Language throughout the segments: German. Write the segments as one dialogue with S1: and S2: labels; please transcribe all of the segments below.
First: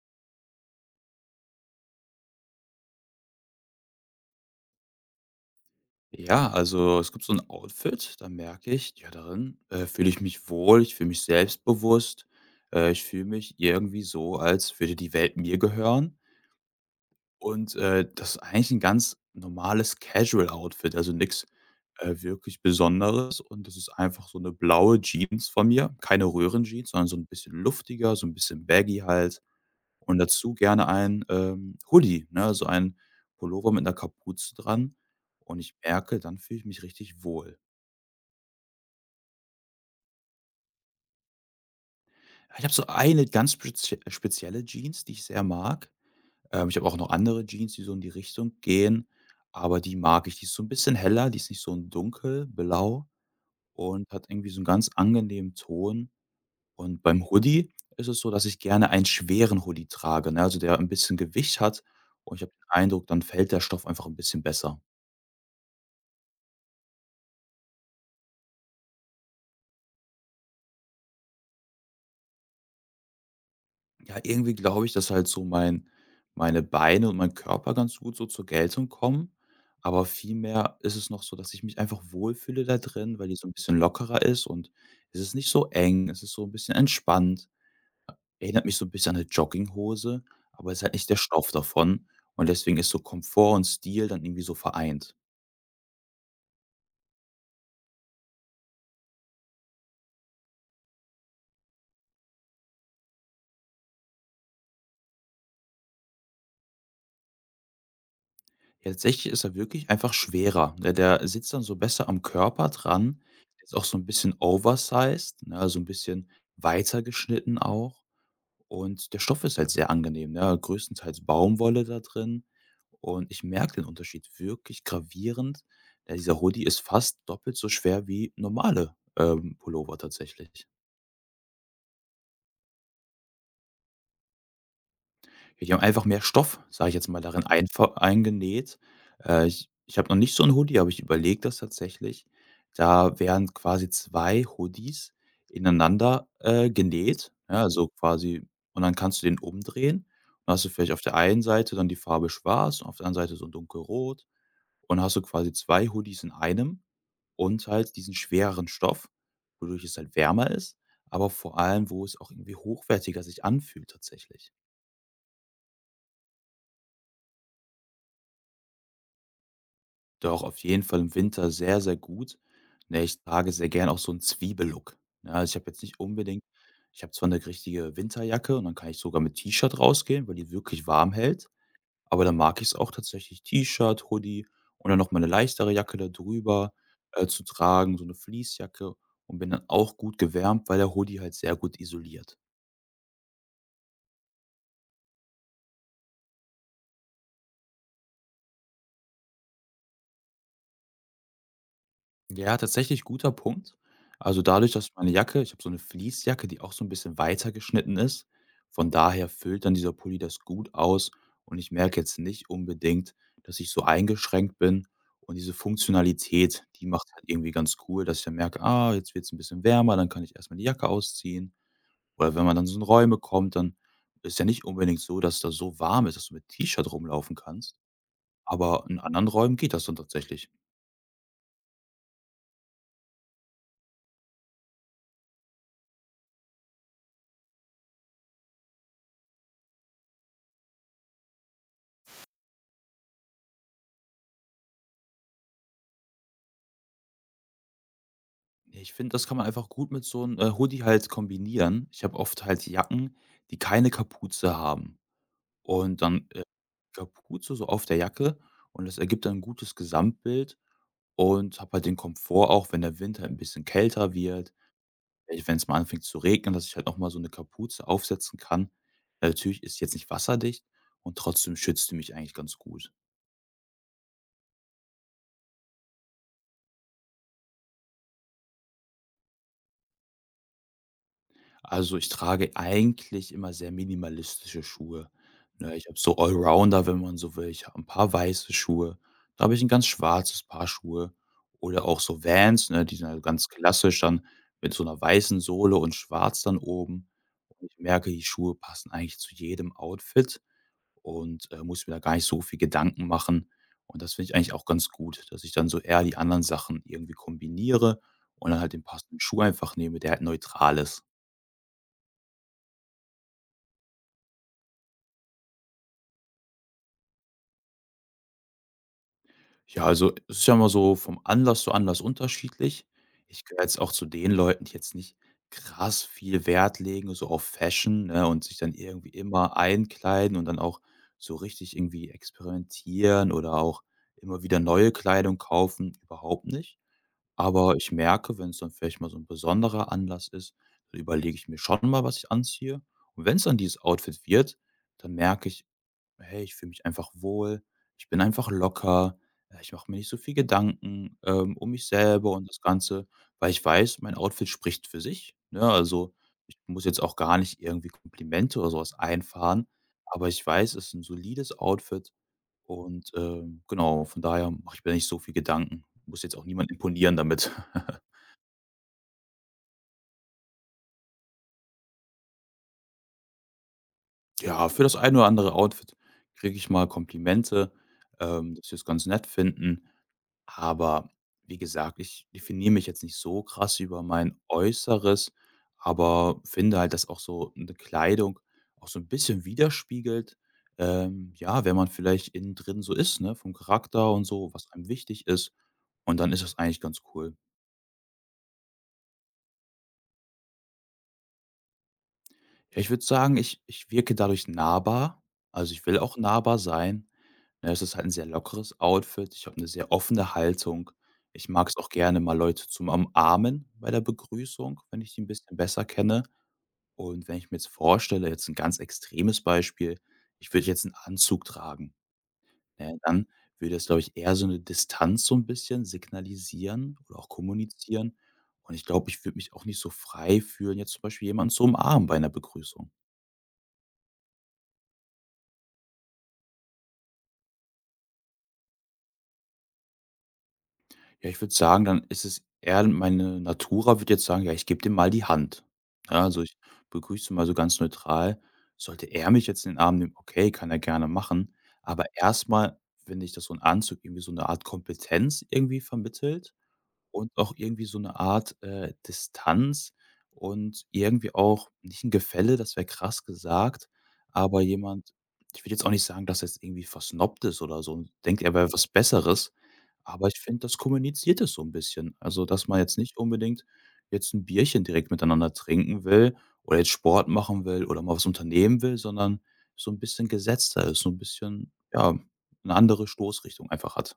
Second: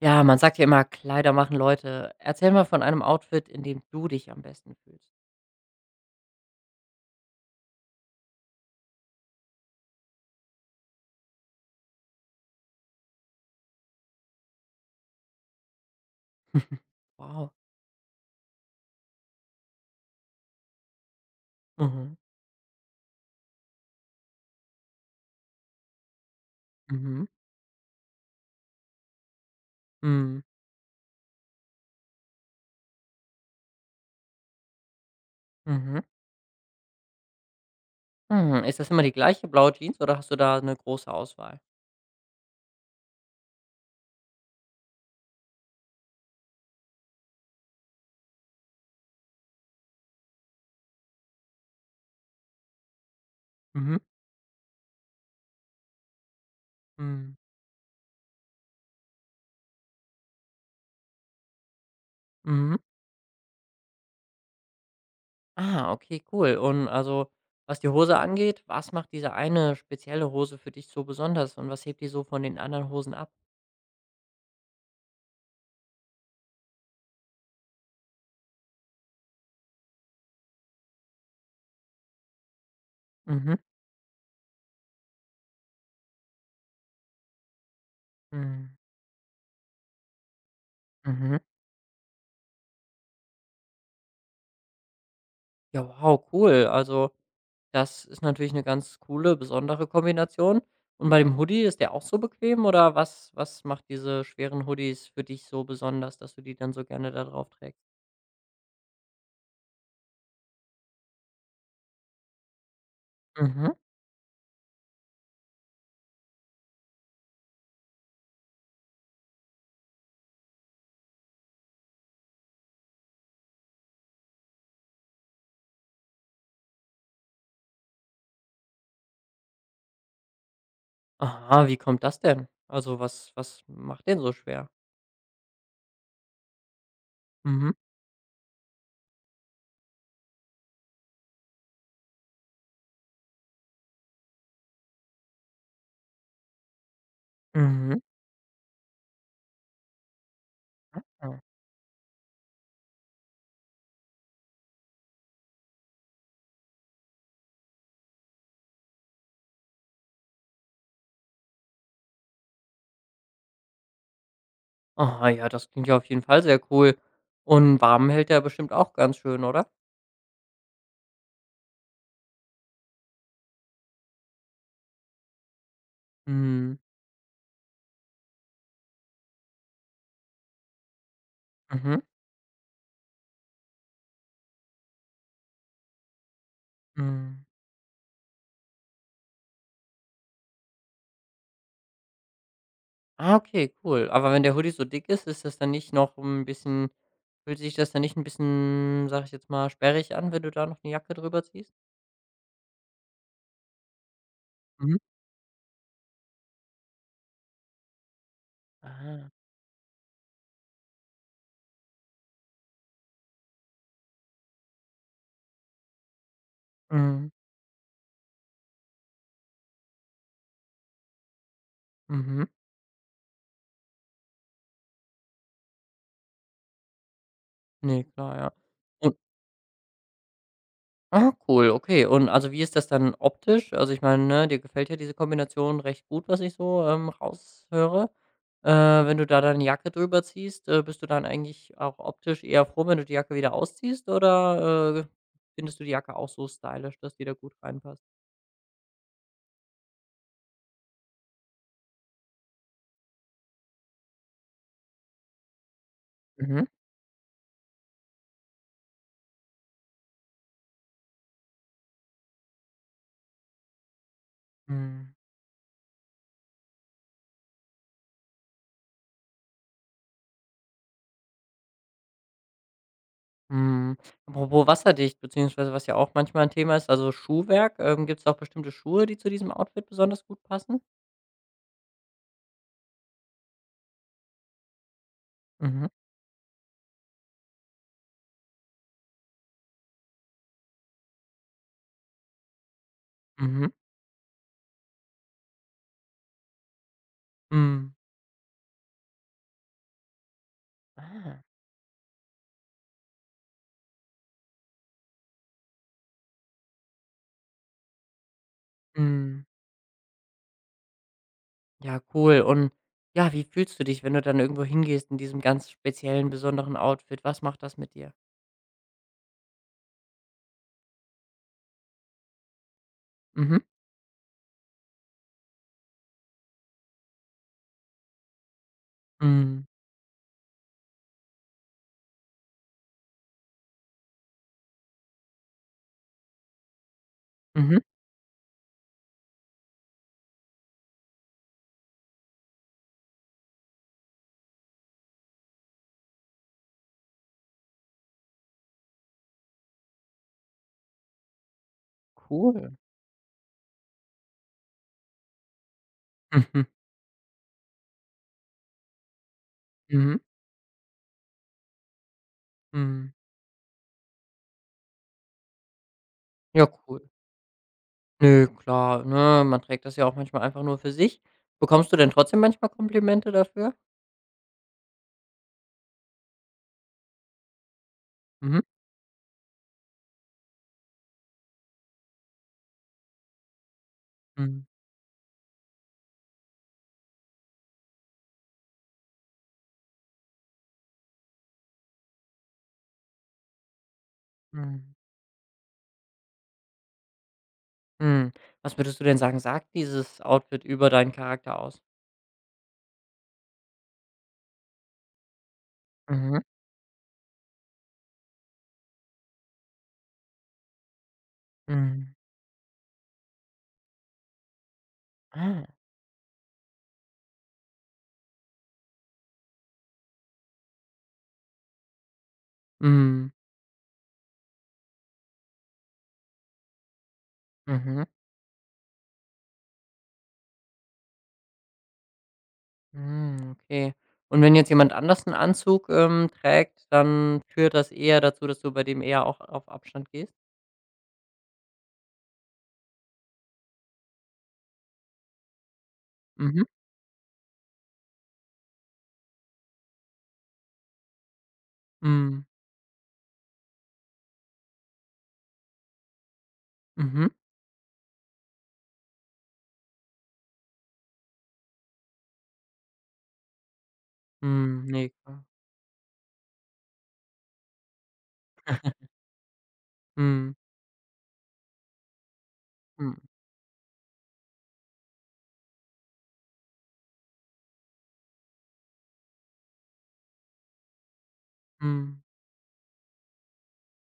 S1: Ja, man sagt ja immer: „Kleider machen Leute." Erzähl mal von einem Outfit, in dem du dich am besten fühlst.
S2: Ja, also es gibt so ein Outfit, da merke ich, ja, darin, fühle ich mich wohl, ich fühle mich selbstbewusst. Ich fühle mich irgendwie so, als würde die Welt mir gehören.
S1: Wow.
S2: Und, das ist eigentlich ein ganz normales Casual Outfit, also nichts
S1: Mhm.
S2: wirklich Besonderes. Und das ist einfach so eine blaue Jeans von mir, keine Röhrenjeans, sondern so ein
S1: Mhm.
S2: bisschen luftiger, so ein bisschen baggy halt. Und
S1: Mhm.
S2: dazu gerne ein, Hoodie, ne, so ein Pullover mit einer Kapuze dran. Und ich
S1: Mhm.
S2: merke, dann fühle ich mich richtig wohl.
S1: Mhm. Ist das immer die gleiche blaue Jeans oder hast du da eine große Auswahl?
S2: Ich habe so eine ganz spezielle Jeans, die ich sehr mag. Ich habe auch noch andere Jeans, die so in die Richtung gehen, aber die mag ich. Die ist so ein bisschen heller, die ist nicht so ein dunkelblau
S1: Mhm.
S2: und hat irgendwie so einen ganz angenehmen Ton. Und beim
S1: Mhm.
S2: Hoodie ist es so, dass ich gerne einen schweren Hoodie trage, ne, also der ein bisschen Gewicht hat und ich habe den
S1: Mhm.
S2: Eindruck, dann fällt der Stoff einfach ein bisschen besser.
S1: Ah, okay, cool. Und also, was die Hose angeht, was macht diese eine spezielle Hose für dich so besonders und was hebt die so von den anderen Hosen ab?
S2: Ja, irgendwie glaube ich, dass halt so meine Beine und mein Körper ganz gut so zur Geltung kommen, aber vielmehr ist es noch so, dass ich mich einfach wohlfühle da drin, weil die so ein
S1: Mhm.
S2: bisschen lockerer ist und es ist nicht so eng, es ist so ein bisschen entspannt. Erinnert
S1: Mhm.
S2: mich so ein bisschen an eine Jogginghose, aber es ist halt nicht der
S1: Mhm.
S2: Stoff davon und deswegen ist so Komfort und Stil dann irgendwie so vereint.
S1: Ja, wow, cool. Also, das ist natürlich eine ganz coole, besondere Kombination. Und bei dem Hoodie, ist der auch so bequem oder was macht diese schweren Hoodies für dich so besonders, dass du die dann so gerne da drauf trägst?
S2: Ja, tatsächlich ist er wirklich einfach schwerer. Der sitzt dann so besser am Körper dran.
S1: Mhm.
S2: Ist auch so ein bisschen oversized, ne, also ein bisschen weiter geschnitten auch. Und der Stoff ist halt sehr angenehm, ne? Größtenteils Baumwolle da drin. Und ich merke den Unterschied wirklich gravierend. Ja, dieser Hoodie ist fast doppelt so schwer wie normale, Pullover tatsächlich.
S1: Aha, wie kommt das denn? Also, was macht den so schwer?
S2: Die haben einfach mehr Stoff, sage ich jetzt mal, darin
S1: Mhm.
S2: einver eingenäht. Ich habe noch nicht so ein Hoodie, aber ich überlege das tatsächlich. Da wären quasi 2 Hoodies ineinander, genäht, ja, also
S1: Mhm.
S2: quasi und dann kannst du den umdrehen und hast du vielleicht auf der einen
S1: Ah.
S2: Seite dann die Farbe schwarz und auf der anderen Seite so 'n dunkelrot und hast du quasi 2 Hoodies in einem und halt diesen schwereren Stoff, wodurch es halt wärmer ist, aber vor allem, wo es auch irgendwie hochwertiger sich anfühlt tatsächlich.
S1: Aha, ja, das klingt ja auf jeden Fall sehr cool. Und warm hält der bestimmt auch ganz schön, oder?
S2: Doch, auf jeden Fall im Winter sehr, sehr gut. Ne, ich trage sehr gern auch so 'n Zwiebellook. Ja, also, ich habe jetzt nicht unbedingt
S1: Mhm.
S2: ich habe zwar 'ne richtige Winterjacke und dann kann ich sogar mit T-Shirt rausgehen, weil die wirklich warm hält,
S1: Mhm.
S2: aber dann mag ich's auch tatsächlich T-Shirt, Hoodie und dann noch mal 'ne leichtere Jacke da drüber, zu
S1: Mhm.
S2: tragen, so 'ne Fleecejacke und bin dann auch gut gewärmt, weil der Hoodie halt sehr gut isoliert.
S1: Ah, okay, cool. Aber wenn der Hoodie so dick ist, ist das dann nicht noch ein bisschen fühlt sich das dann nicht ein bisschen, sag ich jetzt mal, sperrig an, wenn du da noch eine Jacke drüber ziehst?
S2: Ja, tatsächlich guter Punkt. Also dadurch, dass
S1: Mhm.
S2: meine Jacke ich habe so eine Fleecejacke, die auch so ein bisschen weiter geschnitten ist. Von daher
S1: Ah,
S2: füllt dann dieser Pulli das gut aus und ich merke jetzt nicht unbedingt, dass ich so eingeschränkt bin. Und diese Funktionalität, die macht halt
S1: mhm,
S2: irgendwie ganz cool, dass ich dann merke: „Ah, jetzt wird es ein bisschen wärmer, dann kann ich erstmal die Jacke ausziehen.“ Oder wenn
S1: mhm.
S2: man dann so in Räume kommt, dann ist ja nicht unbedingt so, dass da so warm ist, dass du mit T-Shirt rumlaufen kannst.
S1: Ne, klar, ja.
S2: Aber in
S1: Und
S2: anderen Räumen geht das dann tatsächlich.
S1: cool, okay. Und also, wie ist das dann optisch? Also, ich meine, ne, dir gefällt ja diese Kombination recht gut, was ich so, raushöre. Äh, Wenn du da deine Jacke drüber ziehst, bist du dann eigentlich auch optisch eher froh, wenn du die Jacke wieder ausziehst oder, findest du die Jacke auch so stylisch, dass die da gut reinpasst?
S2: Ne, ich finde, das kann man einfach gut mit so einem Hoodie halt kombinieren. Ich habe oft halt Jacken, die keine Kapuze haben und dann,
S1: Mhm.
S2: Kapuze so auf der Jacke und das ergibt dann ein gutes Gesamtbild und habe halt den Komfort auch, wenn der Winter ein bisschen kälter wird,
S1: Mhm.
S2: wenn es mal anfängt zu regnen, dass ich halt noch mal so eine Kapuze aufsetzen kann. Natürlich ist sie jetzt nicht wasserdicht und trotzdem schützt sie mich eigentlich ganz gut.
S1: Mhm. Apropos wasserdicht, beziehungsweise was ja auch manchmal ein Thema ist, also Schuhwerk, gibt's da auch bestimmte Schuhe, die zu diesem Outfit besonders gut passen?
S2: Also, ich trage eigentlich immer sehr minimalistische Schuhe, ne? Ich
S1: Mhm.
S2: habe so Allrounder, wenn man so will. Ich habe ein paar weiße Schuhe, da habe ich ein ganz schwarzes Paar Schuhe oder auch so Vans, ne? Die sind halt ganz
S1: Mhm.
S2: klassisch dann mit so einer weißen Sohle und schwarz dann oben. Und ich
S1: Mhm.
S2: merke, die Schuhe passen eigentlich zu jedem Outfit
S1: Ah.
S2: und, muss mir da gar nicht so viel Gedanken machen. Und das finde ich eigentlich auch ganz gut, dass ich dann so eher die anderen Sachen irgendwie kombiniere und dann halt den passenden Schuh
S1: Mhm.
S2: einfach nehme, der halt neutral ist.
S1: Ja, cool. Und ja, wie fühlst du dich, wenn du dann irgendwo hingehst in diesem ganz speziellen, besonderen Outfit? Was macht das mit dir?
S2: Ja, also, es ist ja immer so vom Anlass zu Anlass unterschiedlich. Ich
S1: Mhm.
S2: gehöre jetzt auch zu den Leuten, die jetzt nicht krass viel Wert legen, so auf Fashion, ne, und sich dann irgendwie immer
S1: Mhm.
S2: einkleiden und dann auch so richtig irgendwie experimentieren oder auch immer wieder neue Kleidung kaufen, überhaupt nicht. Aber
S1: Mhm.
S2: ich merke, wenn es dann vielleicht mal so ein besonderer Anlass ist, dann überlege ich mir schon mal, was ich anziehe. Und wenn es dann dieses Outfit wird, dann merke ich: Hey, ich fühle mich einfach wohl, ich bin einfach locker, ich mache mir nicht so viel Gedanken, um mich selber und das
S1: Cool.
S2: Ganze, weil ich weiß, mein Outfit spricht für sich, ne? Also, ich
S1: Mhm.
S2: muss jetzt auch gar nicht irgendwie Komplimente oder so was einfahren,
S1: Mhm.
S2: aber ich weiß, es ist ein solides Outfit
S1: Mhm.
S2: und, genau, von daher mache ich mir nicht so viel Gedanken. Muss jetzt auch
S1: Ja,
S2: niemand
S1: cool.
S2: imponieren damit.
S1: Ne, klar, ne? Man trägt das ja auch manchmal einfach nur für sich. Bekommst du denn trotzdem manchmal Komplimente dafür?
S2: Ja, für das ein oder andere Outfit kriege ich mal Komplimente,
S1: Mhm.
S2: dass sie es ganz nett finden. Aber wie gesagt, ich definiere mich jetzt nicht so krass über mein
S1: Mhm,
S2: Äußeres, aber finde halt, dass auch so eine Kleidung auch so ein bisschen widerspiegelt, ja, wer man vielleicht innen drin so ist, ne, vom Charakter und so, was einem
S1: mhm,
S2: wichtig ist. Und dann ist das eigentlich ganz cool.
S1: mhm. Was würdest du denn sagen, sagt dieses Outfit über deinen Charakter aus?
S2: Ja, ich würde sagen, ich wirke dadurch nahbar. Also, ich will auch
S1: Mhm,
S2: nahbar sein. Ne, es ist halt 'n sehr lockeres Outfit. Ich habe 'ne sehr offene Haltung. Ich mag's auch
S1: mhm.
S2: gerne mal Leute zum Umarmen bei der Begrüßung, wenn ich die 'n bisschen
S1: Ah,
S2: besser kenne. Und wenn ich mir jetzt vorstelle, jetzt 'n ganz extremes Beispiel, ich würde jetzt 'n Anzug tragen, ne, dann
S1: mhm,
S2: würde das, glaube ich, eher so 'ne Distanz so 'n bisschen signalisieren oder auch
S1: mhm,
S2: kommunizieren. Und ich glaube, ich würde mich auch nicht so frei fühlen, jetzt zum Beispiel jemanden zu umarmen bei 'ner Begrüßung.
S1: mhm, okay. Und wenn jetzt jemand anders einen Anzug, trägt, dann führt das eher dazu, dass du bei dem eher auch auf Abstand gehst?
S2: Ja, ich würde sagen, dann ist es eher meine Natura würde jetzt sagen: „Ja, ich gebe dem mal die Hand.“ Ja, also, ich
S1: Mhm,
S2: begrüße mal so ganz neutral. Sollte er mich jetzt in den Arm nehmen, okay, kann er gerne machen. Aber
S1: mhm,
S2: erstmal, mal finde ich, dass so ein Anzug irgendwie so eine Art Kompetenz irgendwie vermittelt
S1: mhm,
S2: und auch irgendwie so eine Art, Distanz und irgendwie auch nicht ein Gefälle, das wäre krass gesagt, aber
S1: mhm, ne,
S2: jemand
S1: klar.
S2: ich will jetzt auch nicht sagen, dass er jetzt irgendwie versnobbt ist oder so und denkt, er wäre was Besseres, aber ich
S1: Mhm,
S2: finde, das kommuniziert es so ein bisschen. Also, dass man jetzt nicht
S1: mhm,
S2: unbedingt jetzt ein Bierchen direkt miteinander trinken will oder jetzt Sport machen will oder mal was unternehmen will, sondern so ein bisschen gesetzter ist, so ein bisschen, ja,
S1: mhm.
S2: eine andere Stoßrichtung einfach hat.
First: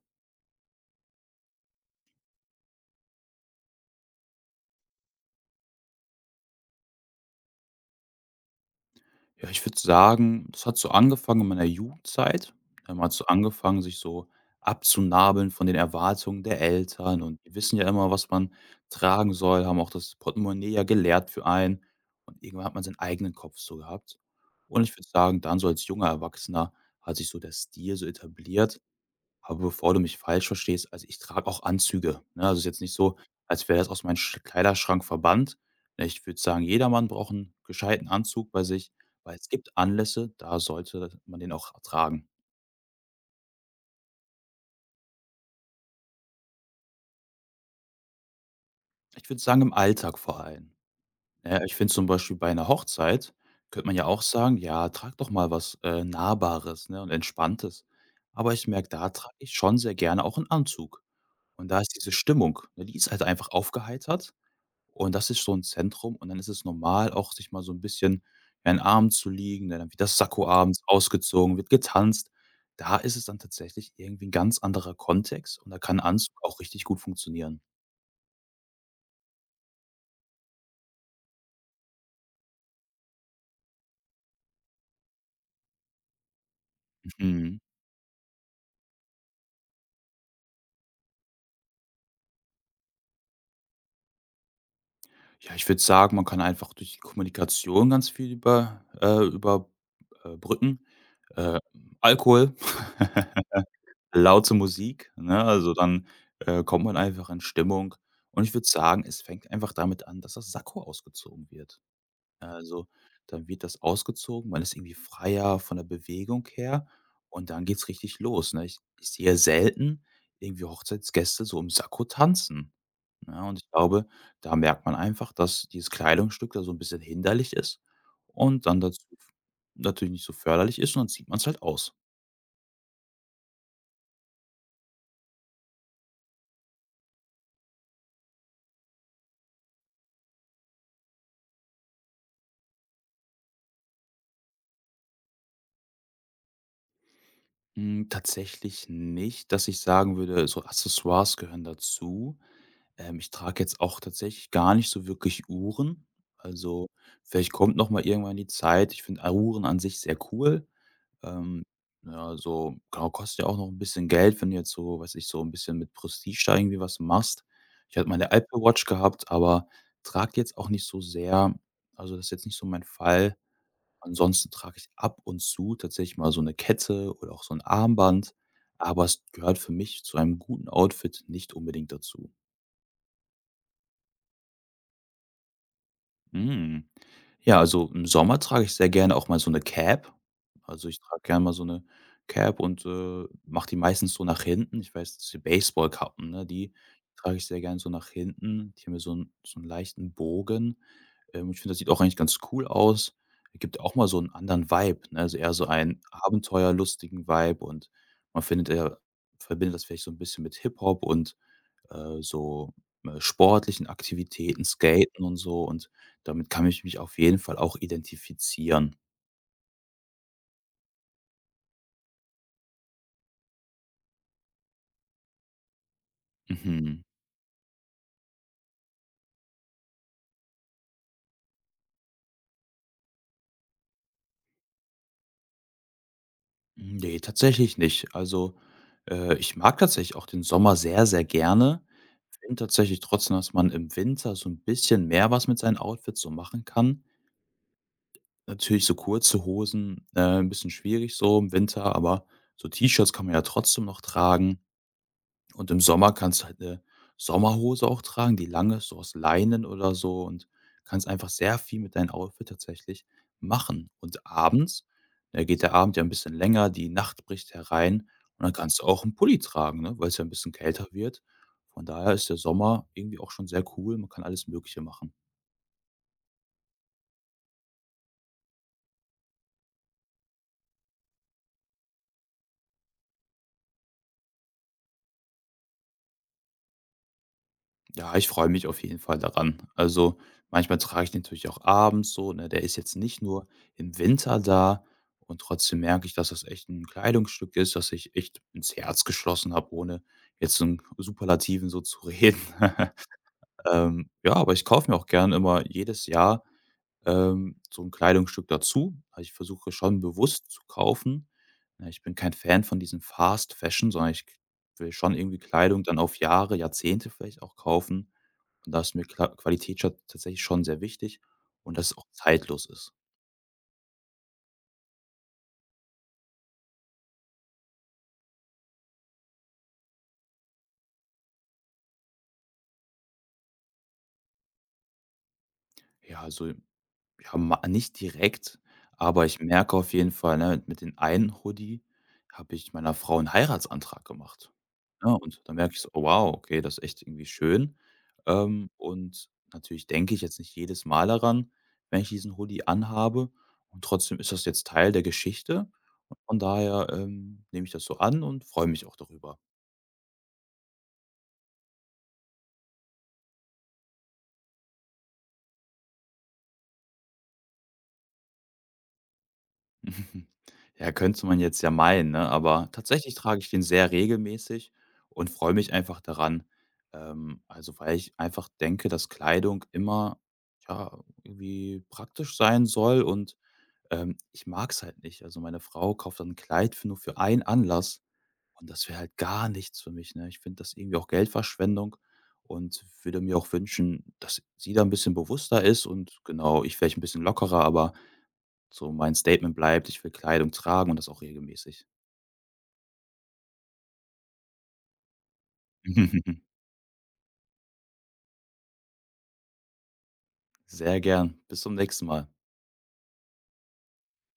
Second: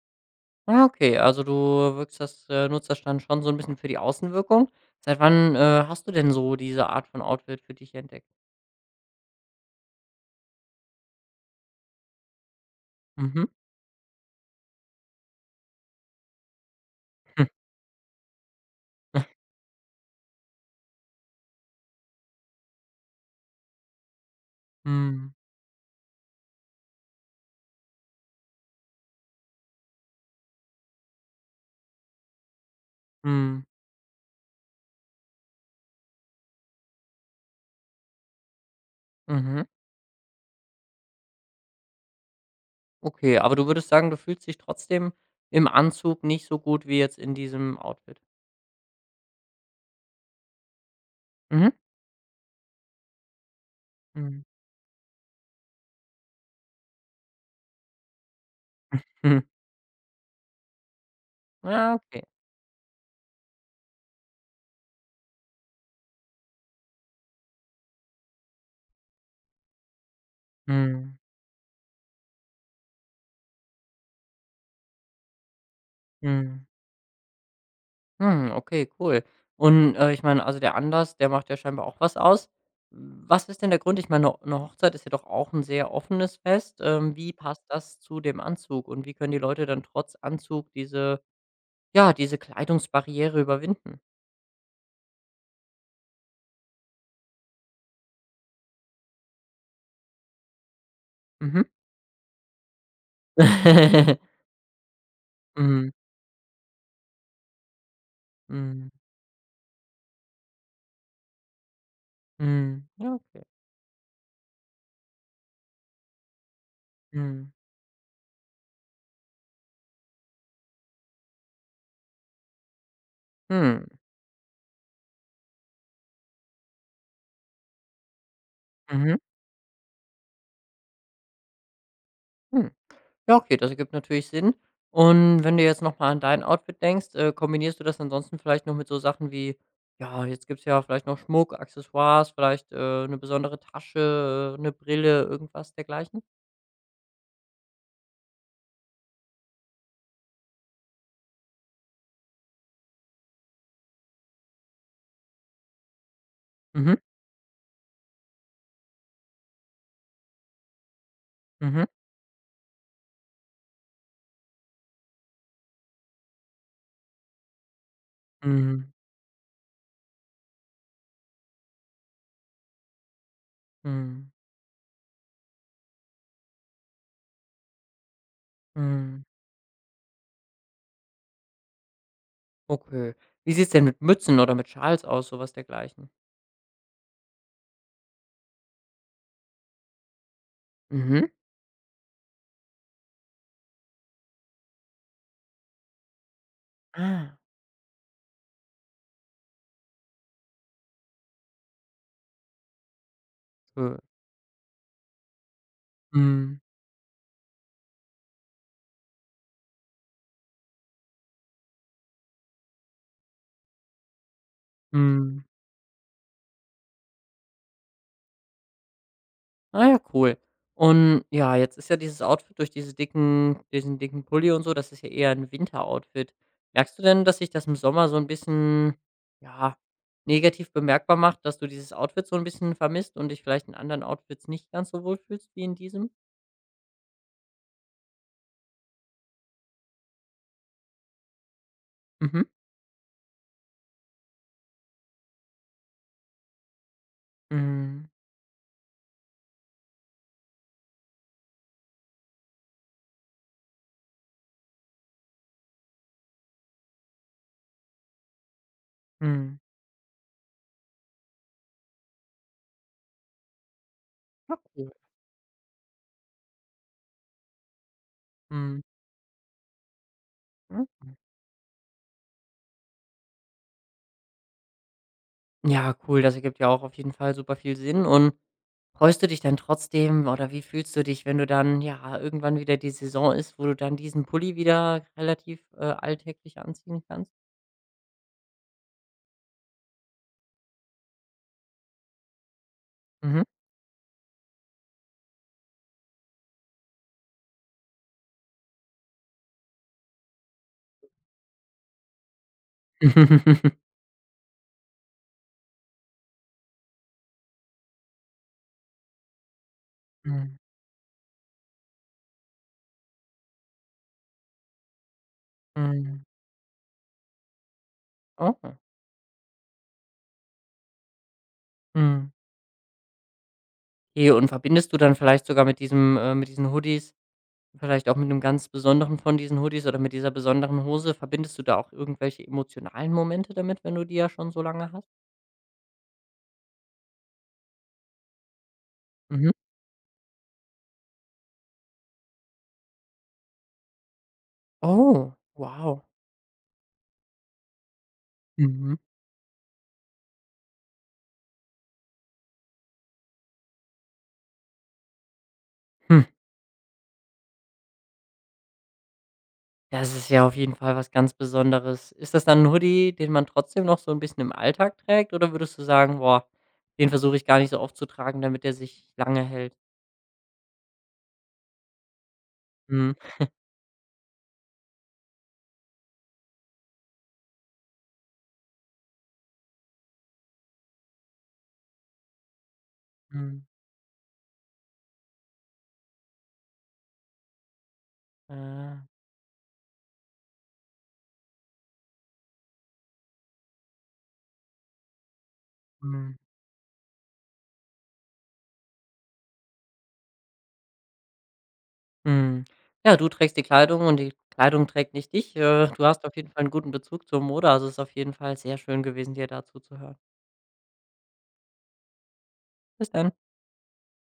S1: Ah, okay, also du wirkst das nutzt das dann schon so ein bisschen für die Außenwirkung. Seit wann, hast du denn so diese Art von Outfit für dich entdeckt?
S2: Ja, ich würde sagen, das hat so angefangen in meiner Jugendzeit. Hat so
S1: Mhm.
S2: angefangen, sich so abzunabeln von den Erwartungen der Eltern und die wissen ja immer, was man tragen soll, haben auch das Portemonnaie ja gelehrt für einen und irgendwann hat man seinen eigenen Kopf so gehabt. Und ich würde
S1: hm
S2: sagen, dann so als junger Erwachsener hat sich so der Stil so etabliert, aber bevor du mich falsch verstehst, also ich trage auch Anzüge, ne? Also, es ist jetzt nicht so,
S1: hm
S2: als wäre das aus meinem Sch Kleiderschrank verbannt. Ne, ich würde sagen, jeder Mann braucht einen gescheiten Anzug bei sich, weil es
S1: Mhm.
S2: gibt Anlässe, da sollte man den auch tragen.
S1: Okay, aber du würdest sagen, du fühlst dich trotzdem im Anzug nicht so gut wie jetzt in diesem Outfit?
S2: Ich würde sagen, im Alltag vor allem, ne?
S1: Mhm.
S2: Ich finde zum Beispiel bei einer Hochzeit könnte man ja auch
S1: Mhm.
S2: sagen: „Ja, trag doch mal was, Nahbares, ne, und Entspanntes.“ Aber ich merke, da trage
S1: Mhm.
S2: ich schon sehr gerne auch einen Anzug. Und da
S1: Ja,
S2: ist diese
S1: okay.
S2: Stimmung, ne, die ist halt einfach aufgeheitert. Und das ist so 'n Zentrum und dann ist es normal, auch sich mal so 'n bisschen in den Armen zu liegen, ne, dann wird das Sakko abends
S1: hm
S2: ausgezogen, wird getanzt. Da ist es dann tatsächlich irgendwie 'n ganz anderer Kontext und da kann Anzug auch
S1: Mhm.
S2: richtig gut funktionieren.
S1: Hm, okay, cool. Und, ich meine, also, der Anlass, der macht ja scheinbar auch was aus. Was ist denn der Grund? Ich meine, no, eine Hochzeit ist ja doch auch ein sehr offenes Fest. Wie
S2: Mhm.
S1: passt das zu dem Anzug und wie können die Leute dann trotz Anzug diese ja, diese Kleidungsbarriere überwinden?
S2: Ja, ich würde sagen, man kann einfach durch die Kommunikation ganz viel über brücken. Äh,
S1: Mhm.
S2: Alkohol, laute Musik, ne? Also,
S1: Mhm.
S2: dann, kommt man einfach in Stimmung und ich würde
S1: Mhm.
S2: sagen, es fängt einfach damit an, dass das Sakko ausgezogen wird.
S1: Mhm.
S2: Also,
S1: Ja, okay.
S2: dann wird das ausgezogen, man ist irgendwie freier von der Bewegung her und
S1: Mhm.
S2: dann geht's richtig los, ne? Ich sehe selten irgendwie Hochzeitsgäste so im Sakko tanzen, ne? Und ich
S1: Hm.
S2: glaube, da merkt man einfach, dass dieses Kleidungsstück da so ein bisschen hinderlich ist und dann dazu
S1: Mhm.
S2: natürlich nicht so förderlich ist und dann zieht man es halt aus.
S1: Hm. Ja, okay, das ergibt natürlich Sinn. Und wenn du jetzt noch mal an dein Outfit denkst, kombinierst du das ansonsten vielleicht noch mit so Sachen wie ja, jetzt gibt es ja vielleicht noch Schmuck, Accessoires, vielleicht, 'ne besondere Tasche, 'ne Brille, irgendwas dergleichen?
S2: Hm, tatsächlich nicht, dass ich sagen würde, so Accessoires gehören dazu. Ich trage jetzt auch tatsächlich gar nicht so wirklich Uhren. Also,
S1: Mhm.
S2: vielleicht kommt noch mal irgendwann die Zeit. Ich finde Uhren an sich sehr cool. Ähm,
S1: Mhm.
S2: ja, so genau, kostet ja auch noch ein bisschen Geld, wenn du jetzt so weiß ich, so ein bisschen mit Prestige da irgendwie was machst. Ich hatte meine Apple Watch
S1: Mhm.
S2: gehabt, aber trage jetzt auch nicht so sehr. Also, das ist jetzt nicht so mein Fall.
S1: Mhm.
S2: Ansonsten trage ich ab und zu tatsächlich mal so eine Kette oder auch so ein Armband, aber es
S1: Mhm.
S2: gehört für mich zu einem guten Outfit nicht unbedingt dazu.
S1: Okay. Wie sieht's denn mit Mützen oder mit Schals aus, sowas dergleichen?
S2: Mhm. Ja, also im Sommer trage ich sehr gerne auch mal so 'ne Cap. Also, ich trage
S1: Mhm.
S2: gerne mal so 'ne Cap und, mache die meistens so nach hinten. Ich weiß, diese Baseballkappen, ne, die trage
S1: Ah,
S2: ich sehr gerne so nach hinten. Die haben ja so 'n leichten Bogen. Ich finde, das sieht auch eigentlich ganz cool aus. Gibt auch
S1: schön.
S2: mal so 'n anderen Vibe, ne? Also, eher so einen
S1: Mhm.
S2: abenteuerlustigen Vibe und man findet, verbindet das vielleicht so 'n bisschen mit Hip-Hop und äh, so, sportlichen Aktivitäten, Skaten und
S1: Mhm.
S2: so und damit kann ich mich auf jeden Fall auch identifizieren.
S1: Ah ja, cool. Und ja, jetzt ist ja dieses Outfit durch diesen dicken Pulli und so, das ist ja eher 'n Winteroutfit. Merkst
S2: Mhm.
S1: du denn, dass sich das im Sommer so ein bisschen, ja, negativ bemerkbar macht, dass du dieses Outfit so ein bisschen vermisst und dich vielleicht in anderen Outfits nicht ganz so wohl fühlst wie in diesem?
S2: Ne, tatsächlich nicht. Also, ich mag tatsächlich auch den Sommer sehr, sehr gerne.
S1: Mhm.
S2: Finde tatsächlich trotzdem, dass man im Winter so ein bisschen mehr was mit seinen Outfits so machen kann.
S1: Mhm.
S2: Natürlich so kurze Hosen, 'n bisschen schwierig so im Winter, aber so T-Shirts kann man ja trotzdem noch tragen. Und im Sommer kannst du halt eine Sommerhose auch tragen, die lange, ist, so aus
S1: Mhm.
S2: Leinen oder so und kannst einfach sehr viel mit deinem Outfit tatsächlich machen. Und
S1: Ja,
S2: abends,
S1: cool.
S2: da geht der Abend ja ein bisschen länger, die Nacht bricht herein und dann kannst
S1: Mhm.
S2: du auch einen Pulli tragen, ne, weil es ja ein bisschen kälter
S1: Mhm.
S2: wird. Von daher ist der Sommer irgendwie auch schon sehr cool. Man kann alles Mögliche machen.
S1: Ja, cool, das ergibt ja auch auf jeden Fall super viel Sinn und freust du dich dann trotzdem oder wie fühlst du dich, wenn du dann, ja, irgendwann wieder die Saison ist, wo du dann diesen Pulli wieder relativ, alltäglich anziehen kannst?
S2: Ja, ich freue mich auf jeden Fall daran. Also, manchmal trage ich den natürlich auch abends so, ne? Der ist jetzt nicht
S1: Mhm.
S2: nur im Winter da und trotzdem merke ich, dass das echt ein Kleidungsstück ist, das ich echt ins Herz geschlossen habe, ohne jetzt so einen Superlativen so zu reden. Ja, aber ich kaufe mir auch gern immer jedes Jahr, so ein Kleidungsstück dazu. Also, ich versuche schon bewusst
S1: Mhm.
S2: zu kaufen. Ne, ich bin kein Fan von diesem Fast Fashion, sondern ich will schon irgendwie Kleidung dann auf
S1: Mhm.
S2: Jahre, Jahrzehnte vielleicht auch kaufen.
S1: Oh.
S2: Und da ist mir klar Qualität scho tatsächlich schon sehr wichtig und dass es auch
S1: Mhm.
S2: zeitlos ist.
S1: Okay, und verbindest du dann vielleicht sogar mit diesen Hoodies vielleicht auch mit einem ganz besonderen von diesen Hoodies oder mit dieser besonderen Hose verbindest du da auch irgendwelche emotionalen Momente damit, wenn du die ja schon so lange hast?
S2: Ja, also, ja, ma nicht direkt, aber ich
S1: Mhm.
S2: merke auf jeden Fall, ne, mit dem einen Hoodie habe ich meiner Frau einen Heiratsantrag gemacht. Ja,
S1: Oh,
S2: und da merke ich so: „Oh
S1: wow.
S2: wow, okay, das ist echt irgendwie schön.“
S1: Mhm.
S2: und natürlich denke ich jetzt nicht jedes Mal daran, wenn ich diesen Hoodie anhabe und trotzdem ist das jetzt Teil der Geschichte und von daher, nehme ich das so an und freue mich auch darüber.
S1: Das ist ja auf jeden Fall was ganz Besonderes. Ist das dann 'n Hoodie, den man trotzdem noch so ein bisschen im Alltag trägt oder würdest du sagen: „Boah, den versuche ich gar nicht so oft zu tragen, damit der sich lange hält?"
S2: Mhm. Ja, könnte man jetzt ja meinen, ne? Aber
S1: Mhm,
S2: tatsächlich trage ich den sehr regelmäßig und freue mich einfach daran. Also, weil ich einfach denke, dass Kleidung immer, ja, irgendwie praktisch sein soll und,
S1: mhm,
S2: ich mag es halt nicht. Also, meine Frau kauft dann 'n Kleid für nur für einen Anlass und das wäre
S1: ah,
S2: halt gar nichts für mich, ne? Ich finde das irgendwie auch Geldverschwendung und würde mir auch wünschen, dass sie da ein bisschen bewusster ist und
S1: mhm,
S2: genau, ich vielleicht ein bisschen lockerer, aber so mein Statement bleibt: „Ich will Kleidung tragen und das auch regelmäßig.“
S1: mhm. Ja, du trägst die Kleidung und die Kleidung trägt nicht dich. Du hast auf jeden Fall einen guten Bezug zur Mode, also, es ist auf jeden Fall sehr schön gewesen, dir dazu zu hören.
S2: Sehr gern. Bis zum nächsten Mal.
S1: Bis dann.